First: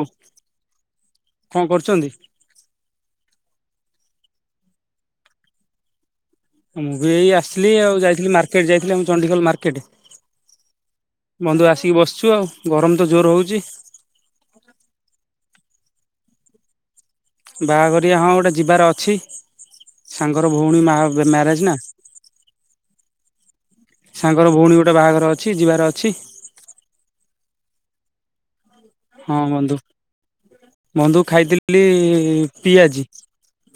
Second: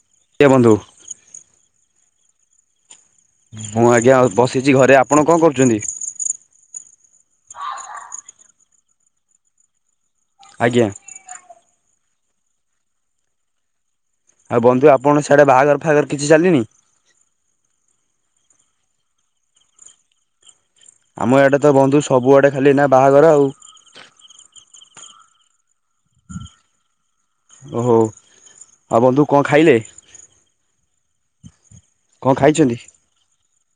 ଉଫ୍ ଏ ବନ୍ଧୁ? କଣ କରୁଛନ୍ତି? ମୁଁ ଆଜ୍ଞା ବସିଛି ଘରେ। ଆପଣ କଣ କରୁଛନ୍ତି? ମୁଁ ବି ଏଇ ଆସଥିଲି ଆଉ ଯାଇଥିଲି ମାର୍କେଟ ଯାଇଥିଲି। ଆମ ଚଡିଗଲ ମାର୍କେଟେ। ଆଜ୍ଞା। ବନ୍ଧୁ ଆସିକି ବସିଛୁ ଆଉ। ଗରମ ତ ଜୋରେ ହୋଉଚି। ଆଉ ବନ୍ଧୁ ଆପଣ ସିଆଡେ ବାହାଘର ଫାଘର କିଛି ଚାଲିନି? ବାହାଘରିୟା ହଁ ଗୋଟେ ଯିବାର ଅଛି। ସାଙ୍ଗର ଭଉଣୀ ମା ଆମ ଇଆଡ଼େ ମ୍ୟାରୋଜ ତ ନା। ବନ୍ଧୁ ସବୁଆଡ଼େ ଖାଲି ନା ବାହାଘର ଆଉ ସାଙ୍ଗର ଭଉଣୀ ଗୋଟେ ବାହାଘର ଅଛି ଯିବାର ଅଛି। ଓହୋ। ଆଉ ବନ୍ଧୁ ହଁ କଣ ବନ୍ଧୁ। ଖାଇଲେ? ବନ୍ଧୁ ଖାଇଥିଲି କଣ ଖାଇଛନ୍ତି ପିଆଜି।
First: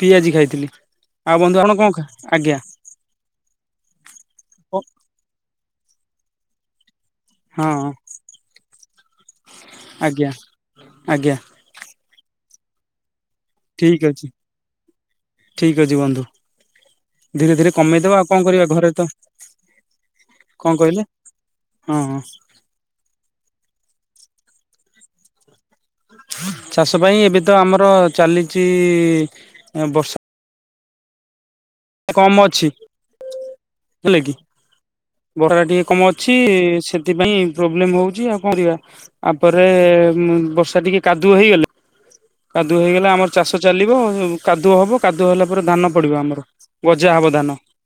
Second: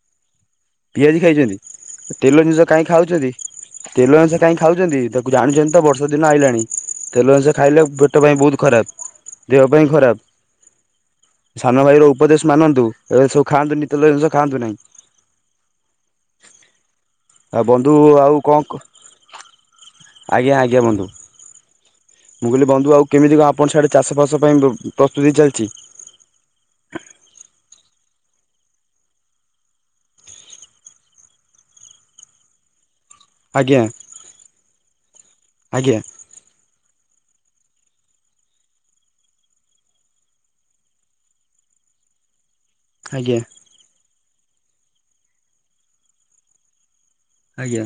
ପିଆଜି ଖାଇଥିଲି। ପିଆଜି ଆଉ ଖାଇଛନ୍ତି? ବନ୍ଧୁ ଆପଣ କଣ ଖା ତେଲ ଆଜ୍ଞା ଜିନିଷ କାଇଁ ଖାଉଛନ୍ତି। ତେଲ ଅଂଷ କାଇହିଁ ହଁ ଖାଉଛନ୍ତି। ତାକୁ ଜାଣିଛନ୍ତି ତ ବର୍ଷା ଦିନ ଆଇଲାଣି। ତେଲ ଜିନିଷ ଖାଇଲେ ପେଟ ପାଇଁ ବୋହୁତ୍ ଖରାପ। ଦେହ ପାଇଁ ଆଜ୍ଞା ଆଜ୍ଞା ଖରାପ। ସାନ ଭାଇ ର ଉପଦେଶ ମାନନ୍ତୁ ଏବେ ସବୁ ଖାଆନ୍ତୁନ ତେଲ ଜିନିଷ ଖାନ୍ତୁ ନାହିଁ। ଠିକ୍ ଅଛି ବନ୍ଧୁ। ଧୀରେ ଧୀରେ କମେଇଦବା ଆଉ କଣ କରିବା ଘରେ ତ ଆଜ୍ଞା, କଣ ଆଜ୍ଞା, କହିଲେ ବନ୍ଧୁ। ହଁ ହଁ। ମୁଁ କହିଲି ବନ୍ଧୁ ଆଉ କେମିତି କଣ ଆପଣଙ୍କ ସିଆଡେ ଚାଷ ଫାସ ପାଇଁ ପ୍ରସ୍ତୁତି ଚାଲିଛି? ଚାଷ ପାଇଁ ଏବେ ତ ଆମର ଚାଲିଛି। ବର୍ଷା କମ ଅଛି। ଆଜ୍ଞା, ହେଲା କି [unintelligible] ଟିକେ ଆଜ୍ଞା କମ ଅଛି, ସେଥିପାଇଁ ପ୍ରୋବ୍ଲେମ ହଉଛି ଆଉ କଣ କରିବା। ଆ ପରେ ବର୍ଷା ଟିକେ କାଦୁଅ ହେଇଗଲେ କାଦୁଅ ହେଇଗଲେ ଆମର ଆଜ୍ଞା ଚାଷ ଚାଲିବ, କାଦୁଅ ହବ, କାଦୁଅ ହେଲା ପରେ ଧାନ ପଡିବ ଆମର, ଗଜା ହବ ଧାନ। ଆଜ୍ଞା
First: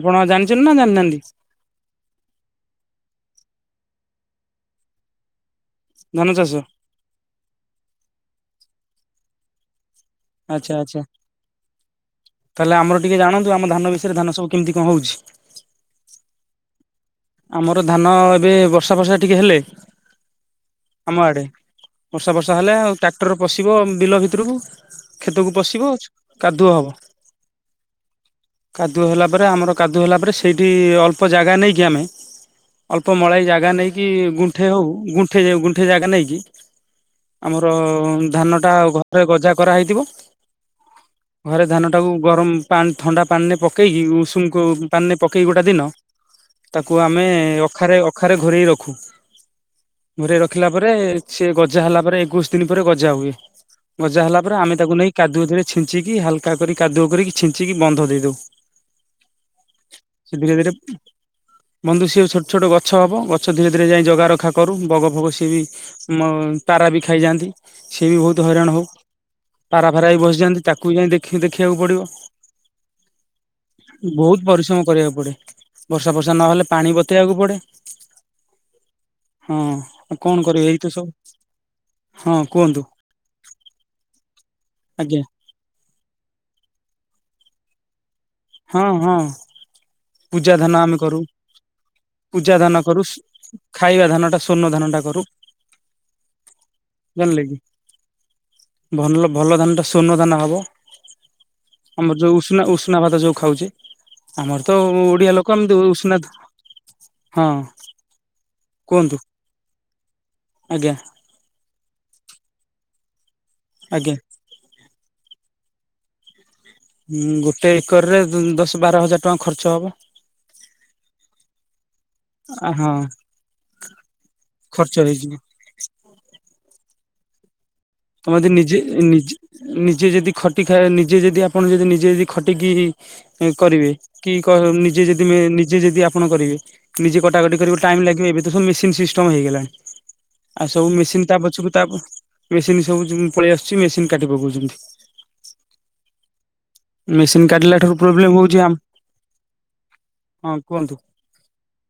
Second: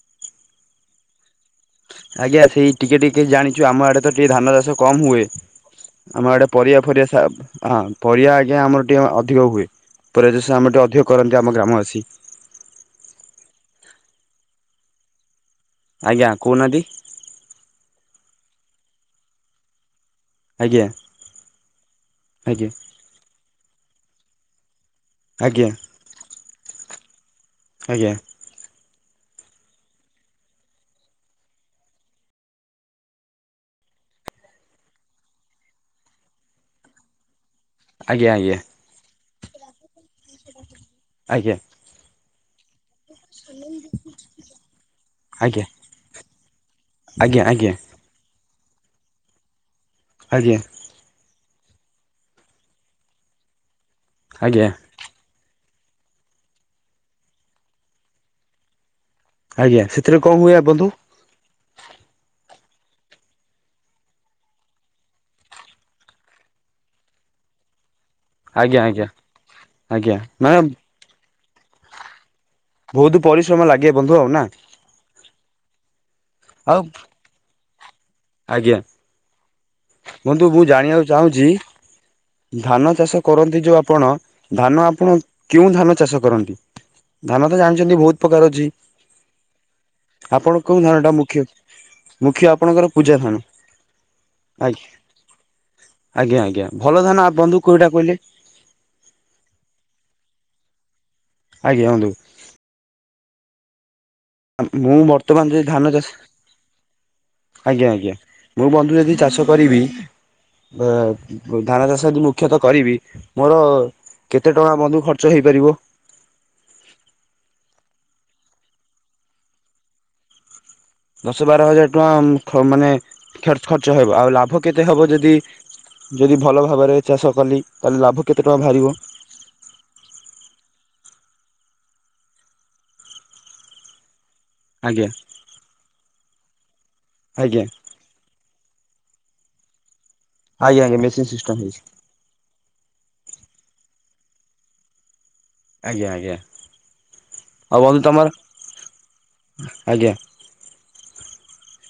ଆପଣ ଜାଣିଛନ୍ତି ନା ଜାଣିନାହାନ୍ତି? ଆଜ୍ଞା, ସେଇ ଟିକେ ଟିକେ ଜାଣିଛୁ। ଆମ ଆଡେ ତ ଟିକେ ଧାନ ଚାଷ କମ ହୁଏ। ଧାନ ଆମ ଆଡେ ଚାଷ ପରିବା ଫରିବା ହଁ ପରିବା ଆଜ୍ଞା ଆମର ଟିକେ ଅଧିକ ହୁଏ। ପରେ ଯ ସେ ଆଚ୍ଛା ଆମେ ଟିକେ ଆଚ୍ଛା ଅଧିକ କରନ୍ତି ଆମ ଗ୍ରାମବାସୀ। ତାହେଲେ ଆମର ଟିକିଏ ଜାଣନ୍ତୁ ଆମ ଧାନ ବିଷୟରେ ଧାନ ସବୁ କେମତି କଣ ହୋଉଚି। ଆଜ୍ଞା କୋହୁନାହାନ୍ତି। ଆମର ଧାନ ଏବେ ବର୍ଷା ଫର୍ଷା ଟିକେ ହେଲେ ଆଜ୍ଞା ଆମ ଆଡେ ବର୍ଷା ବର୍ଷା ଆଜ୍ଞା ହେଲେ ଆଉ ଟ୍ରାକ୍ଟର ପଶିବ ବିଲ ଭିତରକୁ। ଆଜ୍ଞା। କ୍ଷେତକୁ ଆଜ୍ଞା ପଶିବ କାଦୁଅ ହବ। ଆଜ୍ଞା। କାଦୁଅ ହେଲା ପରେ ଆମର କାଦୁଅ ହେଲା ପରେ ସେଇଠି ଅଳ୍ପ ଜାଗା ନେଇକି ଆମେ ଅଳ୍ପ ମଳାଏ ଜାଗା ନେଇକି ଗୁଣ୍ଠେ ହୋଉ ଗୁଣ୍ଠେ ଗୁଣ୍ଠେ ଜାଗା ନେଇକି ଆମର ଆଜ୍ଞା ଆଜ୍ଞା ଆଜ୍ଞା ଧାନ ଟା ଆ ଘରେ ଗଜା କରାହେଇଥିବ ଆଜ୍ଞା ଘରେ ଧାନ ତାକୁ ଗରମ ପାଣି ଥଣ୍ଡା ପାନିରେ ପକେଇକି ଉଷୁମ ପାନିରେ ପକେଇକି ଗୋଟେ ଦିନ ତାକୁ ଆମେ ଆଜ୍ଞା ଅଖାରେ ଅଖାରେ ଘୋରେଇ ରଖୁ ଆଜ୍ଞା ଘୋରେଇ ରଖିଲା ପରେ ସେ ଗଜା ହେଲା ପରେ ଏକୋଇଶି ଦିନ ପରେ ଗଜା ହୁଏ ଗଜା ହେଲା ପରେ ଆଜ୍ଞା ଆମେ ତାକୁ ନେଇ କାଦୁଅ ରେ ଛିଞ୍ଚିକି ହାଲକା କରି କାଦୁଅ କରିକି ଛିଞ୍ଚିକି ବନ୍ଧ ଦେଇଦଉ। ଆଜ୍ଞା ସେଥିରେ ସେ କଣ ଧୀରେ ହୁଏ ଧୀରେ ବନ୍ଧୁ। ବନ୍ଧୁ ସିଏ ଛୋଟ ଛୋଟ ଗଛ ହବ ଗଛ ଧୀରେ ଧୀରେ ଯାଇ ଜଗା ରଖା କରୁ ବଗ ଫଗ ସିଏ ବି ମ ତାରା ବି ଖାଇଯାଆନ୍ତି ସେ ବି ବୋହୁତ୍ ତୁ ହଇରାଣ ଆଜ୍ଞା ହଉ ଆଜ୍ଞା ପାରା ଫାରା ଆଜ୍ଞା ହେଇ ମାନେ ବସିଯାନ୍ତି ତାକୁ ଯାଇ ଦେଖିବାକୁ ପଡିବ। ବହୁତ ପରିଶ୍ରମ ଲାଗେ ବନ୍ଧୁ ଆଉ ନା ବୋହୁତ ପରିଶ୍ରମ କରିବାକୁ ପଡେ। ବର୍ଷା ଫର୍ଷା ନହେଲେ ଆଉ ପାଣି ବତେଇବାକୁ ପଡେ। ଆଜ୍ଞା ହଁ ଆଉ କଣ ବନ୍ଧୁ ମୁଁ କରିବେ ଏଇତ ଜାଣିବାକୁ ସବୁ ଚାହୁଁଛି ହଁ କୁହନ୍ତୁ ଧାନ ଚାଷ କରନ୍ତି ଯୋଉ ଆପଣ ଧାନ ଆପଣ ଆଜ୍ଞା କେଉଁ ଧାନ ଚାଷ କରନ୍ତି ଧାନ ତ ଜାଣିଛନ୍ତି ବୋହୁତ ଉପକାର ଅଛି ହଁ ହଁ ପୂଜା ଆପଣ କୋଉ ଆମେ ଧାନ ଟା ମୁଖ୍ୟ ମୁଖ୍ୟ ଆପଣଙ୍କର ରୁଷ୍ ପୂଜା ଧାନ। ଖାଇବା ଧାନ ଟା ସ୍ଵର୍ଣ ଆଜ୍ଞା ଧାନ ଟା କରୁ। ଆଜ୍ଞା ଆଜ୍ଞା ଭଲ ଧାନ ଆ ଜାଣିଲେ କି ବନ୍ଧୁ କୋଉଟା କଇଲେ। ଭଲ ଭଲ ଧାନ ଟା ସ୍ଵଣ୍ଣ ଧାନ ହବ ଆଜ୍ଞା ବନ୍ଧୁ। ଆମର ଯୋଉ ଉଷ୍ଣା ଉଷ୍ଣନା ଭାତ ଯୋଉ ଖାଉଚେ ଆମର ତ ମୁଁ ଓଡିଆ ବର୍ତ୍ତମାନ ଲୋକ ଯଦି ଏମତି ଧାନ ଚାଷ ଉଷ୍ନା ଆଜ୍ଞା ଆଜ୍ଞା ମୁଁ ବନ୍ଧୁ କୁହନ୍ତୁ। ଜଦି ଚାଷ କରିବି ଏ ଆଜ୍ଞା ଧାନ ଚାଷ ଯଦି ମୁଖ୍ୟତଃ କରିବି ମୋର ଆଜ୍ଞା କେତେ ଟଙ୍କା ବନ୍ଧୁ ଖର୍ଚ୍ଚ ହେଇପାରିବ। ହୁଁ ଗୋଟେ ଏକରରେ ଦଶ ବାର ହଜାର ଟଙ୍କା ଖର୍ଚ୍ଚ ହବ। ଦଶ ବାର ହଜାର ଟଙ୍କା ଖ ଆ, ହଁ ମାନେ ଖର୍ଚ୍ଚ ହେବ ଆଉ ଲାଭ କେତେ ଖର୍ଚ୍ଚ ହବ ହେଇଯିବ ଯଦି ଯଦି ଭଲ ଭାବରେ ଚାଷ କଲି। ତାହେଲେ ଲାଭ ତମ କେତେ ଯେ ଟଙ୍କା ନିଜେ ବାହାରିବ? ନିଜେ ନିଜେ ଯଦି ଖଟି ଖା ନିଜେ ଯେଦି ଆପଣ ଯଦି ନିଜେ ଯଦି ଖଟିକି କରିବେ। କି କହ ଆଜ୍ଞା ନିଜେ ଯଦି ମେ ନିଜେ ଯଦି ଆପଣ କରିବେ। ନିଜେ କଟାକଟି ଆଜ୍ଞା କରିବୁ ଟାଇମ୍ ଲାଗିବ ଏବେ ତ ସବୁ ମେସିନ୍ ସିଷ୍ଟମ ହେଇଗଲାଣି। ଆଉ ଆଜ୍ଞା ସବୁ ଆଜ୍ଞା ମେସିନ୍ ତା ସିଷ୍ଟମ୍ ପଛକୁ ହେଇଛି ତା ମେସିନ୍ ସବୁ ଯିମ୍ ପଳେଇ ଆସୁଛି ମେସିନ୍ କାଟି ପକଉଛନ୍ତି। ଆଜ୍ଞା ଆଜ୍ଞା ମେସିନ୍ ଆଉ କାଟିଲା ଠାରୁ ବନ୍ଧୁ ତମର ପ୍ରୋବ୍ଲେମ ହଉଛି ଆମ୍ ଆଜ୍ଞା ହଁ କୁହନ୍ତୁ।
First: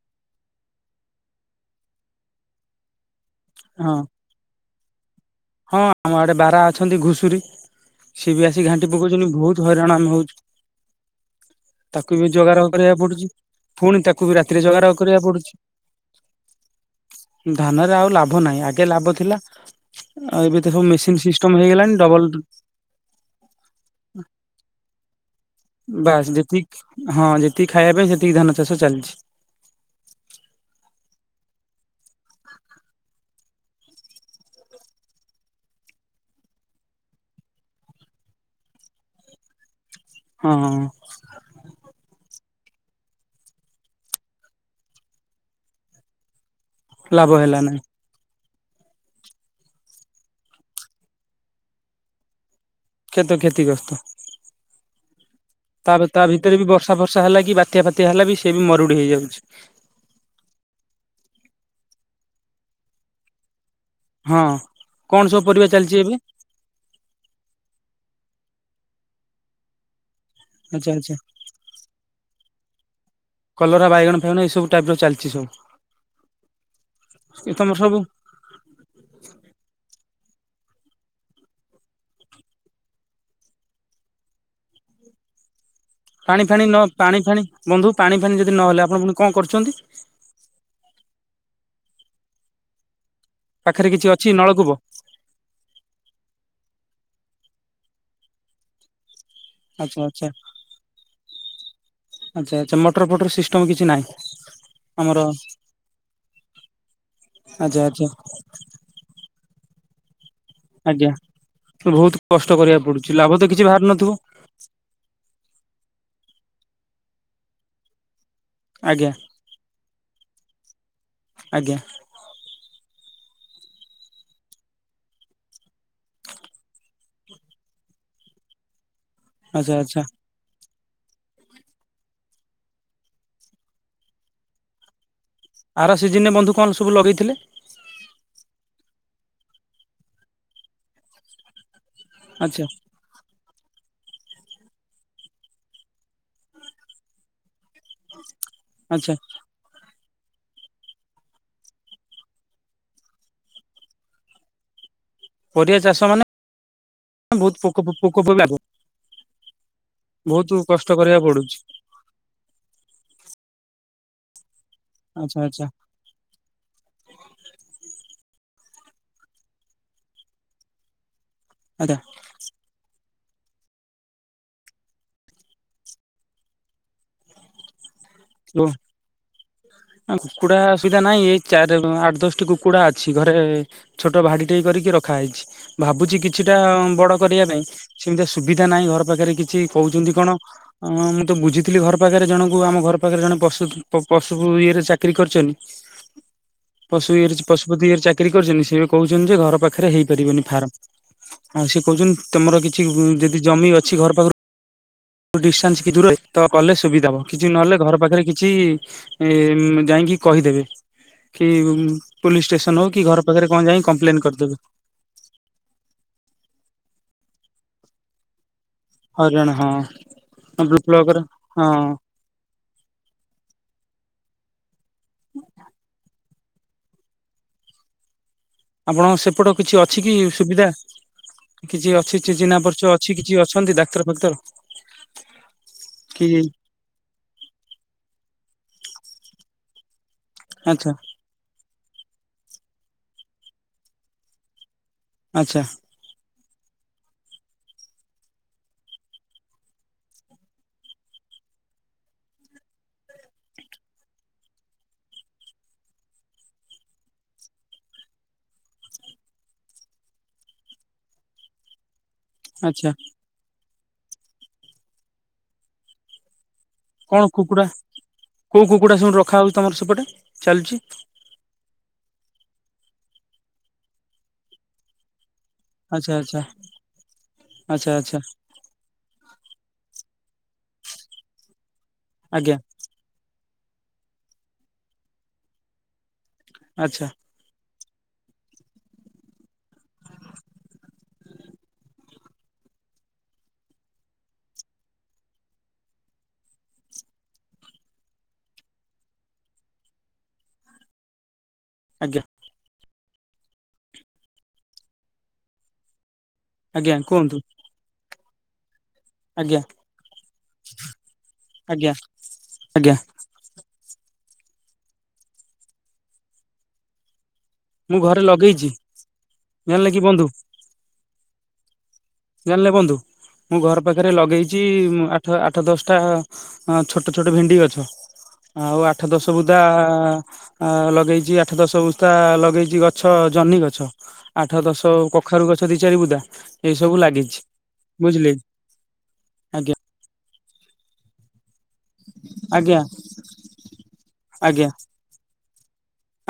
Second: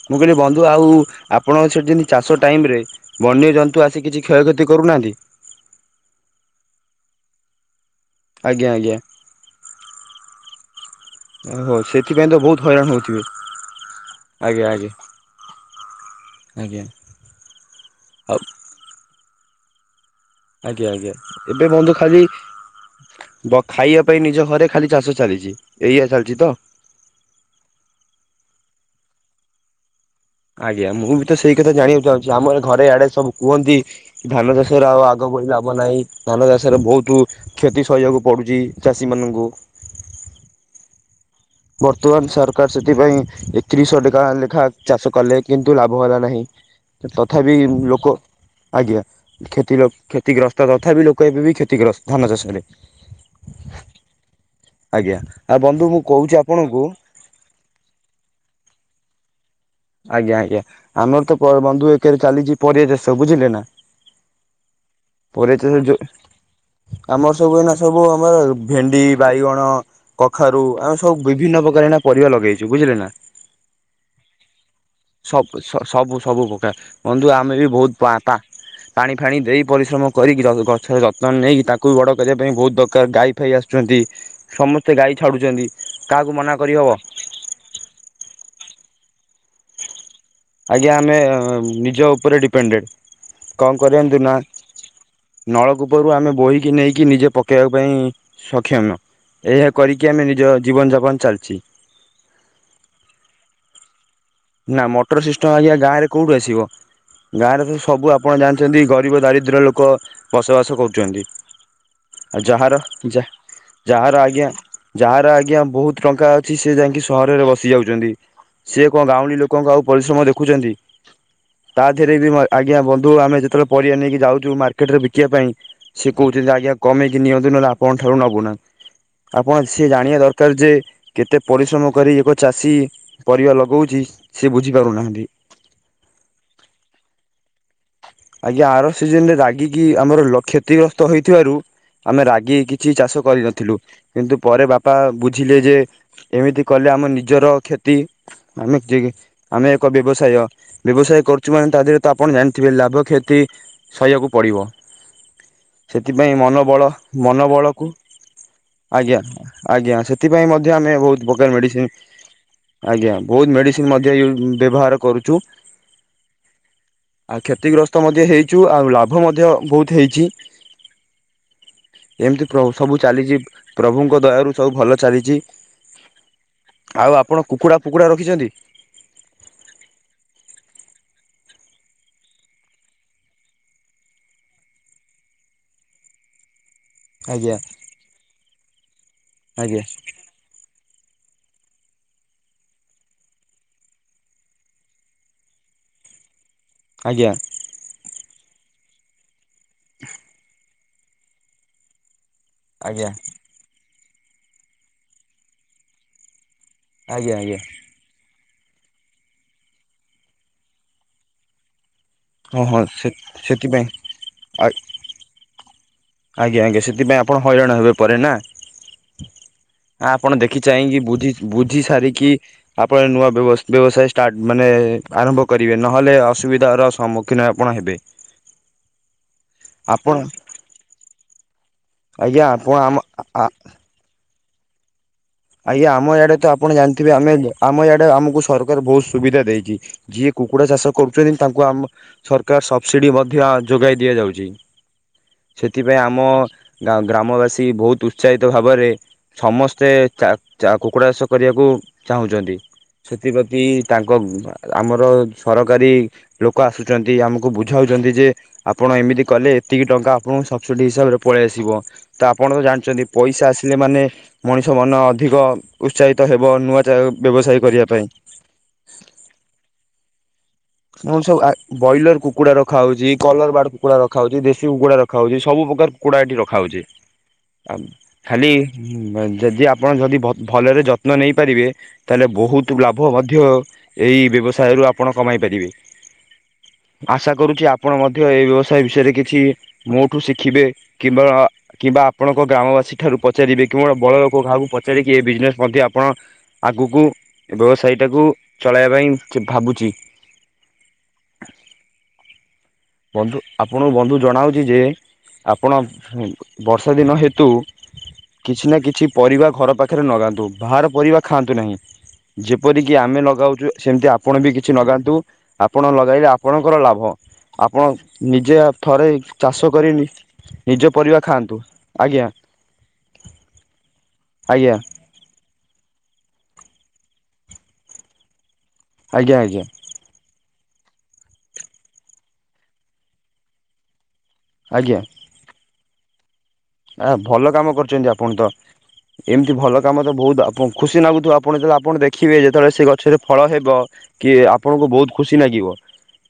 ମୁଁ କହିଲି ବନ୍ଧୁ ଆଉ ଆପଣକ ସେଠି ଯେମିତି ଚାଷ ଟାଇମରେ ବନ୍ୟଜନ୍ତୁ ହଁ ଆସି କିଛି କ୍ଷୟକ୍ଷତି କରୁନାହାନ୍ତି? ହଁ ଆମ ଆଡ଼େ ବାରା ଅଛନ୍ତି ଘୁଷୁରୀ, ସିଏ ବି ଆସି ଆଜ୍ଞା ଘାଣ୍ଟି ଆଜ୍ଞା ପକଉଛନ୍ତି ବହୁତ ହଇରାଣ ଆମେ ହଉଛୁ। ଓହୋ ତାକୁ ସେଥିପାଇଁ ବି ତ ବହୁତ ଜଗାରଖ ହଇରାଣ କରିବାକୁ ହଉଥିବେ ପଡୁଛି, ଫୁଣି ତାକୁ ବି ରାତିରେ ଆଜ୍ଞା ଆଜ୍ଞା ଜଗାରଖ କରିବାକୁ ପଡୁଛି। ଆଜ୍ଞା। ଧାନରେ ଆଉ ଲାଭ ନାହିଁ ଆଗେ ଲାଭ ଥିଲା। ଆଉ ଏବେ ତ ସବୁ ଆଜ୍ଞା ଆଜ୍ଞା, ମେସିନ ସିଷ୍ଟମ ଏବେ ହେଇଗଲାଣି ବନ୍ଧୁ ଡବଲ ଖାଲି ବ ଖାଇବା ପାଇଁ ନିଜ ଘରେ ଖାଲି ଚାଷ ଚାଲିଚି, ଏଇଆ ବାସ୍ ଚାଲିଛି ତ? ଯେତିକି ହଁ ଯେତିକି ଖାଇବା ପାଇଁ ସେତିକି ଧାନ ଚାଷ ଚାଲିଛି। ଆଜ୍ଞା ମୁଁ ବି ତ ସେଇ କଥା ଜାଣିବାକୁ ଚାହୁଁଛି ଆମର ଘରେ ଏଆଡେ ସବୁ କୁହନ୍ତି। ଧାନ ଚାଷରେ ଆଉ ଆଗ ଭଳି ଲାଭ ନାହିଁ, ଧାନ ଚାଷରେ ବହୁତ କ୍ଷତି ସହିବାକୁ ପଡୁଚି ଚାଷୀମାନଙ୍କୁ। ହଁ, ହଁ। ବର୍ତ୍ତମାନ ସରକାର ସେଥିପାଇଁ ଏକତିରିଶହ ଟେକା ଲେଖା ଚାଷ କଲେ କିନ୍ତୁ ଲାଭ ହେଲା ନାହିଁ। ଲାଭ ତଥାବି ହେଲା ନାହିଁ। ଲୋକ ଆଜ୍ଞା କ୍ଷତି ଲୋକ କ୍ଷତିଗ୍ରସ୍ତ ତଥାପି ଲୋକ ଏବେବି କ୍ଷତିଗ୍ରସ୍ତ ଧାନ ଚାଷରେ। ଖେତ କ୍ଷେତି ଗ୍ରସ୍ତ। ଆଜ୍ଞା ଆଉ ବନ୍ଧୁ ମୁଁ ତା କହୁଛି ଭିତରେ ବି ଆପଣଙ୍କୁ ବର୍ଷା ହେଲା କି ବାତ୍ୟା ଫାତ୍ୟା ହେଲା ବି ସିଏ ବି ମରୁଡି ହେଇଯାଉଛି। ଆଜ୍ଞା ଆଜ୍ଞା, ଆମର ତ ପ ବନ୍ଧୁ ଏକରେ ଚାଲିଛି ପରିବାଚାଷ ବୁଝିଲେ ନା? ହଁ କଣ ସବୁ ପରିବା ପରିବାଚାଷ ଚାଲିଛି ଯୋଉ ଏବେ ଆମର ସବୁ ଏନା ସବୁ ଆମର ଭେଣ୍ଡି, ବାଇଗଣ କଖାରୁ ଆଚ୍ଛା ଆମେ ସବୁ ଆଚ୍ଛା ବିଭିନ୍ନ ପ୍ରକାର ଏଇନା ପରିବା ଲଗେଇଛୁ ବୁଝିଲେ ନା। କଲରା ବାଇଗଣ ଫାଇଗଣ ଏଇ ସବୁ ଟାଇପ ର ଚାଲିଛି ସବ୍ ସବୁ ସ ସବୁ ସବୁ ପ୍ରକାର ବନ୍ଧୁ ଆମେ ଏ ବି ତମର ବହୁତ ସବୁ ପାତା ପାଣି ଫାଣି ଦେଇ ପରିଶ୍ରମ କରିକି ଗଛର ଯତ୍ନ ନେଇକି ତାକୁ ବି ବଡ଼ କରିବା ପାଇଁ ବହୁତ ଦରକାର ଗାଈ ଫାଇ ଆସୁଛନ୍ତି। ସମସ୍ତେ ଗାଈ ଛାଡୁଛନ୍ତି। ପାଣି ଫାଣି ନ ପାଣି ଫାଣି ବନ୍ଧୁ ପାଣି ଫାଣି ଯଦି ନହେଲେ ଆପଣ ପୁଣି କଣ କରୁଛନ୍ତି? ଆଜ୍ଞା ଆମେ ନିଜ ଉପରେ ଡିପେଣ୍ଡେଡ଼, କଣ ପାଖରେ କିଛି କରନ୍ତୁ ଅଛି ନା ନଳକୂପ? ନଳକୂପରୁ ଆମେ ବୋହିକି ନେଇକି ନିଜେ ପକେଇବା ପାଇଁ ସକ୍ଷମ। ଏଇଆ ଆଚ୍ଛା କରିକି ଆମେ ଆଚ୍ଛା ନିଜ ଜୀବନ ଯାପନ ଚାଲିଚି। ଆଚ୍ଛା ଆଚ୍ଛା ମଟର ଫଟର ସିଷ୍ଟମ୍ କିଛି ନାହିଁ? ନା ଆମର ମୋଟର ସିଷ୍ଟମ ଆଜ୍ଞା ଗାଁରେ କୋଉଠୁ ଆସିବ? ଗାଁରେ ତ ଆଚ୍ଛା ଆଚ୍ଛା ସବୁ ଆପଣ ଜାଣ ଛନ୍ତି ଗରିବ ଦାରିଦ୍ର୍ୟ ଲୋକ ବସବାସ ଆଜ୍ଞା କରୁଛନ୍ତି, ବହୁତ ଆଉ କଷ୍ଟ ଯାହାର କରିବାକୁ ପଡୁଛି ଯା ଲାଭ ତ କିଛି ବାହାରୁ ନଥିବ ଯାହାର ଆଜ୍ଞା ଯାହାର ଆଜ୍ଞା ବହୁତ ଟଙ୍କା ଅଛି ସେ ଯାଇଙ୍କି ସହରରେ ବସି ଯାଉଛନ୍ତି, ସେ କଣ ଆଜ୍ଞା ଗାଉଁଲି ଲୋ କଙ୍କ ଆଉ ପରିଶ୍ରମ ଦେଖୁଛନ୍ତି। ଆଜ୍ଞା। ଥେରେ ବି ଆଜ୍ଞା ବନ୍ଧୁ ଆମେ ଯେତେବେଳେ ପରିବା ନେଇକି ଯାଉଛୁ ମାର୍କେଟରେ ବିକିବା ପାଇଁ ସିଏ କହୁଚନ୍ତି ଆଜ୍ଞା କମେଇକି ନିଅନ୍ତୁ ନହେଲେ ଆପଙ୍କ ଠାରୁ ନବୁ ନାହୁଁ। ଆପଣ ଆଚ୍ଛା ସିଏ ଆଚ୍ଛା ଜାଣିବା ଦରକାର ଯେ କେତେ ପରିଶ୍ରମ କରି ଏକ ଚାଷୀ ପରିବା ଲଗଉ ଛି ସେ ବୁଝିପାରୁନାହାନ୍ତି। ଆରା ସିଜନରେ ବନ୍ଧୁ କଣ ସବୁ ଲଗେଇଥିଲେ? ଆଜ୍ଞା ଆର ସିଜନ ରେ ରାଗିକି ଆମର ଲ କ୍ଷତିଗ୍ରସ୍ତ ହେଇଥିବାରୁ ଆମେ ରାଗିକି ଆଚ୍ଛା କିଛି ଚାଷ କରିନଥିଲୁ। କିନ୍ତୁ ପରେ ବାପା ବୁଝିଲେ ଯେ ଏମିତି କଲେ ଆମ ନିଜର କ୍ଷତି ଆମେ କି ଆଚ୍ଛା ଆମେ ଏକ ବ୍ୟବସାୟ ବ୍ୟବସାୟ କରୁଚୁ ମାନେ ତା ଦେହରେ ତ ଆପଣ ଜାଣିଥିବେ ଲାଭ କ୍ଷତି ସହିବାକୁ ପଡ଼ିବ। ପରିବା ଚାଷ ମାନେ ସେଥିପାଇଁ ମନବଳ ବହୁତ ପୋକ ମନବଳକୁ ପୋକ ବି ଲାଗୁ, ଆଜ୍ଞା ଆଜ୍ଞା। ସେଥିପାଇଁ ବହୁତ ମଧ୍ୟ କଷ୍ଟ ଆମେ କରିବାକୁ ବହୁତ ପ୍ରକାର ପଡୁଛି ମେଡିସିନ ଆଜ୍ଞା ବହୁତ ମେଡିସିନ ମଧ୍ୟ ୟୁ ବ୍ୟବହାର ଆଚ୍ଛା କରୁଚୁ। ଆଚ୍ଛା ଆଉ କ୍ଷତି ଗ୍ର ତ ମଧ୍ୟ ହେଇଚୁ ଆଉ ଲାଭ ମଧ୍ୟ ବହୁତ ହେଇଚି। ଆଜ୍ଞା। ଏମତି ପ୍ର ସବୁ ଚାଲିଚି ପ୍ରଭୁଙ୍କ ଦୟାରୁ ସବୁ ଭଲ ଚାଲିଚି। ଆଉ ଆପଣ କୁକୁଡ଼ା ଫୁକୁଡ଼ା ରଖିଚନ୍ତି? [inaudible] ଏ କୁକୁଡା ସୁବିଧା ନାହିଁ, ଏଇ ଚାରି ଆଠ ଦଶଟି କୁକୁଡା ଅଛି ଘରେ। ଛୋଟ ଭାଡି ଟେ କରିକି ରଖା ହେଇଚି। ଭାବୁଚି କିଛିଟା ବଡ କରିବା ଆଜ୍ଞା ପାଇଁ, ସେମିତିଆ ସୁବିଧା ନାହିଁ ଘର ପାଖରେ କିଛି ଆଜ୍ଞା କହୁଚନ୍ତି କଣ ହଁ ମୁଁ ତ ବୁଝିଥିଲି ଘର ପାଖରେ ଜଣଙ୍କୁ ଆମ ଘ ପାଖରେ ଜଣେ ପଶୁ ପ -ପଶୁ ଇଏରେ ଚାକିରି କରିଚନ୍ତି। ପଶୁ ଆଜ୍ଞା ଇଏରେ ପସ ଧେ ଇଏ ରେ ଚାକିରି କରିଚନ୍ତି, ସେ କହୁଚନ୍ତି ଯେ ଘର ପାଖରେ ହେଇପାରିବନି ଫାର୍ମ। ଆଉ ସେ କହୁଚନ୍ତି ତମର କିଛି ଆଜ୍ଞା ଯଦି ଜମି ଅଛି ଘର ପାଖରୁ ଡିଷ୍ଟାନ୍ସ କି ଦୂରରେ ତ କଲେ ସୁବିଧା ହବ। ଆଜ୍ଞା କିଛି ଆଜ୍ଞା। ନହଲେ ଘର ପାଖରେ କିଛି ଯାଇକି କହିଦେବେ କି ପୋଲିସ ହଁ ଷ୍ଟେସନ ହଁ ହଉ କି ସେ ଘର ପାଖରେ କଣ ଯାଇ ସେଥିପାଇଁ କଂପ୍ଲେନ୍ କରିଦେବେ। ଆ ଆଜ୍ଞା ଆଜ୍ଞା ସେଥିପାଇଁ ଆପଣ ହଇରାଣ ହେବେ ପରେ ନା? ହଇରାଣ ହଁ ହ ଆପଣ ଦେଖି ଚାହିଁକି ବ୍ଲକର ବୁଝି ହଁ ବୁଝି ସାରିକି ଆପଣ ନୂଆ ବ୍ୟବ ବ୍ୟବସାୟ ଷ୍ଟାର୍ଟ ମାନେ ଆରମ୍ଭ କରିବେ ନହେଲେ ଅସୁବିଧାର ସମ୍ମୁ ଖିନ ଆପଣ ହେବେ। ଆପଣଙ୍କ ସେପଟ କିଛି ଅଛି କି ଆପଣ ସୁବିଧା? କିଛି ଅଛି ଚି ଆଜ୍ଞା ଚିନା ଆପଣ ପରିଚୟ ଆମ ଅଛି କିଛି ଆ ଅଛନ୍ତି ଡାକ୍ତର ଫାକ୍ତର? ଆଜ୍ଞା ଆମ କି ୟାଡେ ତ ଆପଣ ଜାଣିଥିବେ ଆମେ ଆମ ଆଡେ ଆମକୁ ସରକାର ବହୁତ ସୁବିଧା ଦେଇଚି। ଯିଏ କୁକୁଡ଼ା ଆଚ୍ଛା ଚାଷ କରୁ ଛନ୍ତି ତାଙ୍କୁ ଆମ ସରକାର ସବସିଡ଼ି ମଧ୍ୟ ଯୋଗାଇ ଦିଆଯାଉଚି। ଆଚ୍ଛା ସେଠି ରେ ଆମ ଗା ଗ୍ରାମବାସୀ ବହୁତ ଉତ୍ସାହିତ ଭାବରେ ସମସ୍ତେ ଚା ଚା କୁକୁଡ଼ା ଚାଷ କରିବାକୁ ଚାହୁଁଚନ୍ତି। ସେଥିପ୍ରତି ତାଙ୍କ ଆମର ସରକାରୀ ଲୋକ ଆସୁଚନ୍ତି। ଆମକୁ ବୁଝାଉଚନ୍ତି ଯେ ଆପଣ ଏମିତି କଲେ ଏତିକି ଟଙ୍କା ଆପଣଙ୍କୁ ସବସିଟି ହିସାବରେ ପଳେଇ ଆସିବ। ତ ଆପଣ ତ ଆଚ୍ଛା ଜାଣିଚନ୍ତି ପଇସା ଆସିଲେ ମାନେ ମଣିଷ ମନ ଅଧିକ ଉତ୍ସାହିତ ହେବ। ନୂଆ କଣ ବ୍ୟବସାୟ କୁକୁଡ଼ା କରିବା ପାଇଁ କୋଉ କୁକୁଡା ସବୁ ରଖା ହଉଚି ତମର ସେପଟେ ଚାଲିଚି? ହଁ ସବୁ ଆ ବ୍ରଏଲର କୁକୁଡା ରଖାହଉଚି କଲର ବାର୍ଡ କୁକୁଡା ରଖାହଉଚି ଦେଶୀ କୁକୁଡା ରଖାହଉଚି ସବୁ ଆଚ୍ଛା କୁକୁଡା ଏଠି ଆଚ୍ଛା ରଖାହେଉଛି ଆଉ ଆଚ୍ଛା ଆଚ୍ଛା ଖାଲି ହୁଁ ଯଦି ଆପଣ ଯଦି ଭଲରେ ଯତ୍ନ ନେଇପାରିବେ ତାହେଲେ ଆଜ୍ଞା ବହୁତ ଲାଭ। ପୁଅ ମଧ୍ୟ ଏହି ବ୍ୟବସାୟରୁ ଆପଣ କମାଇ ପାରିବେ। ଆଚ୍ଛା ଆଶା କରୁଛି ଆପଣ ମଧ୍ୟ ଏ ବ୍ୟବସାୟ ବିଷୟରେ କିଛି ମୋଠୁ ଶିଖିବେ କିମ୍ବା କିମ୍ବା ଆପଣଙ୍କ ଗ୍ରାମବାସୀ ଠାରୁ ପଚାରିବେ କି ବଡ ଲୋକ କାହାକୁ ପଚାରିକି ଏ ବିଜନେସ ମଧ୍ୟ ଆପଣ ଆଗକୁ ବ୍ୟବସାୟୀଟାକୁ ଚଳାଇବା ପାଇଁ ଭାବୁଛି। ଆଜ୍ଞା। ବନ୍ଧୁ ଆପଣଙ୍କୁ ବନ୍ଧୁ ଜଣାଉଛି ଯେ ଆପଣ ବର୍ଷା ଆଜ୍ଞା ଦିନ କୁହନ୍ତୁ ହେତୁ କିଛି ନା କିଛି ପରିବା ଆଜ୍ଞା ଘର ପାଖରେ ଲଗାନ୍ତୁ ବାହାର ପରିବା ଖାଆନ୍ତୁ ନାହିଁ ଆଜ୍ଞା ଆଜ୍ଞା ଯେପରିକି ଆମେ ଲଗାଉଛୁ ସେମିତି ଆପଣ ବି କିଛି ଲଗାନ୍ତୁ ଆପଣ ଲଗାଇଲେ ଆପଣଙ୍କର ଲାଭ। ଆପଣ ମୁଁ ଘରେ ନିଜେ ଲଗେଇଛି ଥରେ ଚାଷ ଜାଣିଲେ କରି କି ବନ୍ଧୁ ନିଜ ପରିବା ଖାଆନ୍ତୁ। ଆଜ୍ଞା ଜାଣିଲେ ବନ୍ଧୁ ମୁଁ ଘର ପାଖରେ ଲଗେଇଛି ଆଜ୍ଞା ଆ ଆଠ ଦଶଟା ଛୋଟ ଛୋଟ ଭେଣ୍ଡି ଗଛ ଆଉ ଆଠ ଆଠ ଦଶ ଆଜ୍ଞା ବୁଦା ଆଜ୍ଞା ଆ ଲଗେଇଚି ଆଠ ଦଶ ବୁଦା ଲଗେଇଛି ଗଛ ଜହ୍ନି ଗଛ ଆଠ ଦଶ ଆଜ୍ଞା କ କଖାରୁ ଗଛ ଦି ଚାରିି ବୁଦା। ଏଇ ସବୁ ଆ ଲାଗିଛି ଭଲ କାମ କରିୁଛନ୍ତି ବୁଝିଲେ ଆପଣ ତ ଏମିତି ଆଜ୍ଞା ଭଲ କାମ ତ ବହୁତ ଆପଣଙ୍କୁ ଖୁସି ଲାଗୁଥିବ ଆପଣ ଆପଣ ଦେଖିବେ ଯେତେବେଳେ ଆଜ୍ଞା ସେ ଗଛରେ ଫଳ ହେବ କି ଆଜ୍ଞା ଆପଣଙ୍କୁ ବହୁତ ଖୁସି ଲାଗିବ।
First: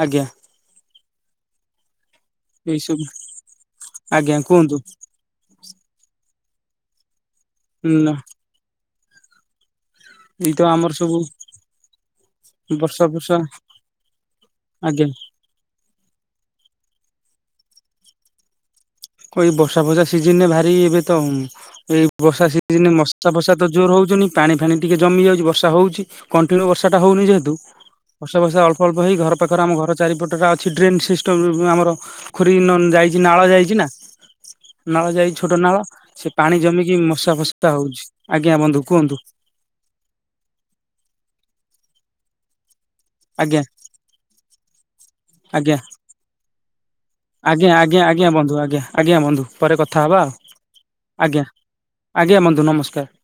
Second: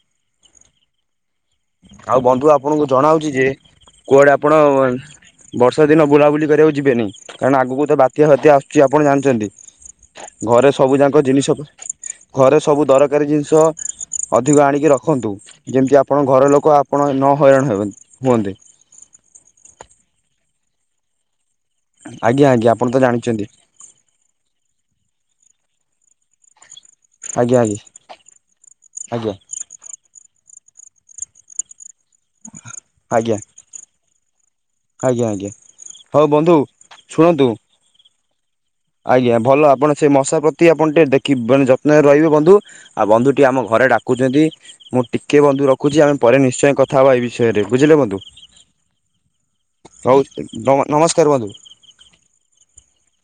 ଆଜ୍ଞା। ଆଉ ବନ୍ଧୁ ଏଇ ଆପଣଙ୍କୁ ସବୁ ଜଣାଉଛି ଯେ କୁଆଡେ ଆଜ୍ଞା ଆପଣ କୁହନ୍ତୁ ବର୍ଷା ଦିନ ବୁଲାବୁଲି କରିବାକୁ ଯିବେନି କାରଣ ଆଗକୁ ତ ହୁଁ ବାତ୍ୟା- ବାତ୍ୟା ଆସୁଛି ଆପଣ ଜାଣିଛନ୍ତି। ଏଇ ତ ଘରେ ଆମର ସବୁ ଯାକ ଜିନିଷ ଘରେ ସବୁ ବର୍ଷା ଦରକାରୀ ବର୍ଷା ଜିନିଷ ଅଧିକ ଆଣିକି ଆଜ୍ଞା ରଖନ୍ତୁ। ଯେମିତି ଆପଣଙ୍କ ଘର ଲୋକ ଆପଣ ନ ହଇରାଣ ହେବେନି ହୁଅନ୍ତେ। କ ଏଇ ବର୍ଷା ଫଷା ସିଜନରେ ଭାରି ଏବେ ତ ଏଇ ବର୍ଷା ଆଜ୍ଞା ଆଜ୍ଞା ଆପଣ ସିଜନରେ ତ ମଶା ଜାଣିଛନ୍ତି ଫସା ତ ଜୋର ହଉଛନ୍ତି ପାଣି ଫାଣି ଟିକେ ଜମି ଯାଉଛି ବର୍ଷା ହଉଛି। କଣ୍ଟିନ୍ୟୁ ବର୍ଷାଟା ହେଉନି ଯେହେତୁ ଆଜ୍ଞା ଆଜ୍ଞା ବର୍ଷା ବର୍ଷା ଅଳ୍ପ ଅଳ୍ପ ହେଇ ଆଜ୍ଞା ଘର ପାଖରେ ତାର ଆମ ଘର ଚାରିପଟଟା ଅଛି ଡ୍ରେନ୍ ସିଷ୍ଟମ୍ ଆମର ଖରି ଯାଇଛି ଆଜ୍ଞା ନାଳ ଯାଇଛି ନା। ନାଳ ଆଜ୍ଞା ଯାଇଛି ଆଜ୍ଞା ଛୋଟ ନାଳ ହଉ ସେ ବନ୍ଧୁ ପାଣି ଜମିକି ମଶା ଶୁଣନ୍ତୁ ଫସା ହଉଛି ଆଜ୍ଞା ବନ୍ଧୁ। କୁହନ୍ତୁ ଆଜ୍ଞା ଭଲ ଆପଣ ସେ ମଶା ପ୍ରତି ଆପଣ ଟିକେ ଦେଖିବେ ମାନେ ଯତ୍ନରେ ରହିବେ ବନ୍ଧୁ। ଆଉ ବନ୍ଧୁ ଟିକେ ଆଜ୍ଞା ଆମ ଘରେ ଡାକୁଛନ୍ତି ମୁଁ ଟିକେ ବନ୍ଧୁ ଆଜ୍ଞା ରଖୁଛି ଆମେ ପରେ ନିଶ୍ଚୟ କଥାହେବା ଏ ବିଷୟ ଆଜ୍ଞା ଆଜ୍ଞା ଆଜ୍ଞା ବନ୍ଧୁ ଆଜ୍ଞା ଆଜ୍ଞା ବନ୍ଧୁ ପରେ କଥା ହଉ ହବା ଆଉ ନମସ୍କାର ବନ୍ଧୁ। ଆଜ୍ଞା। ଆଜ୍ଞା ବନ୍ଧୁ ନମସ୍କାର।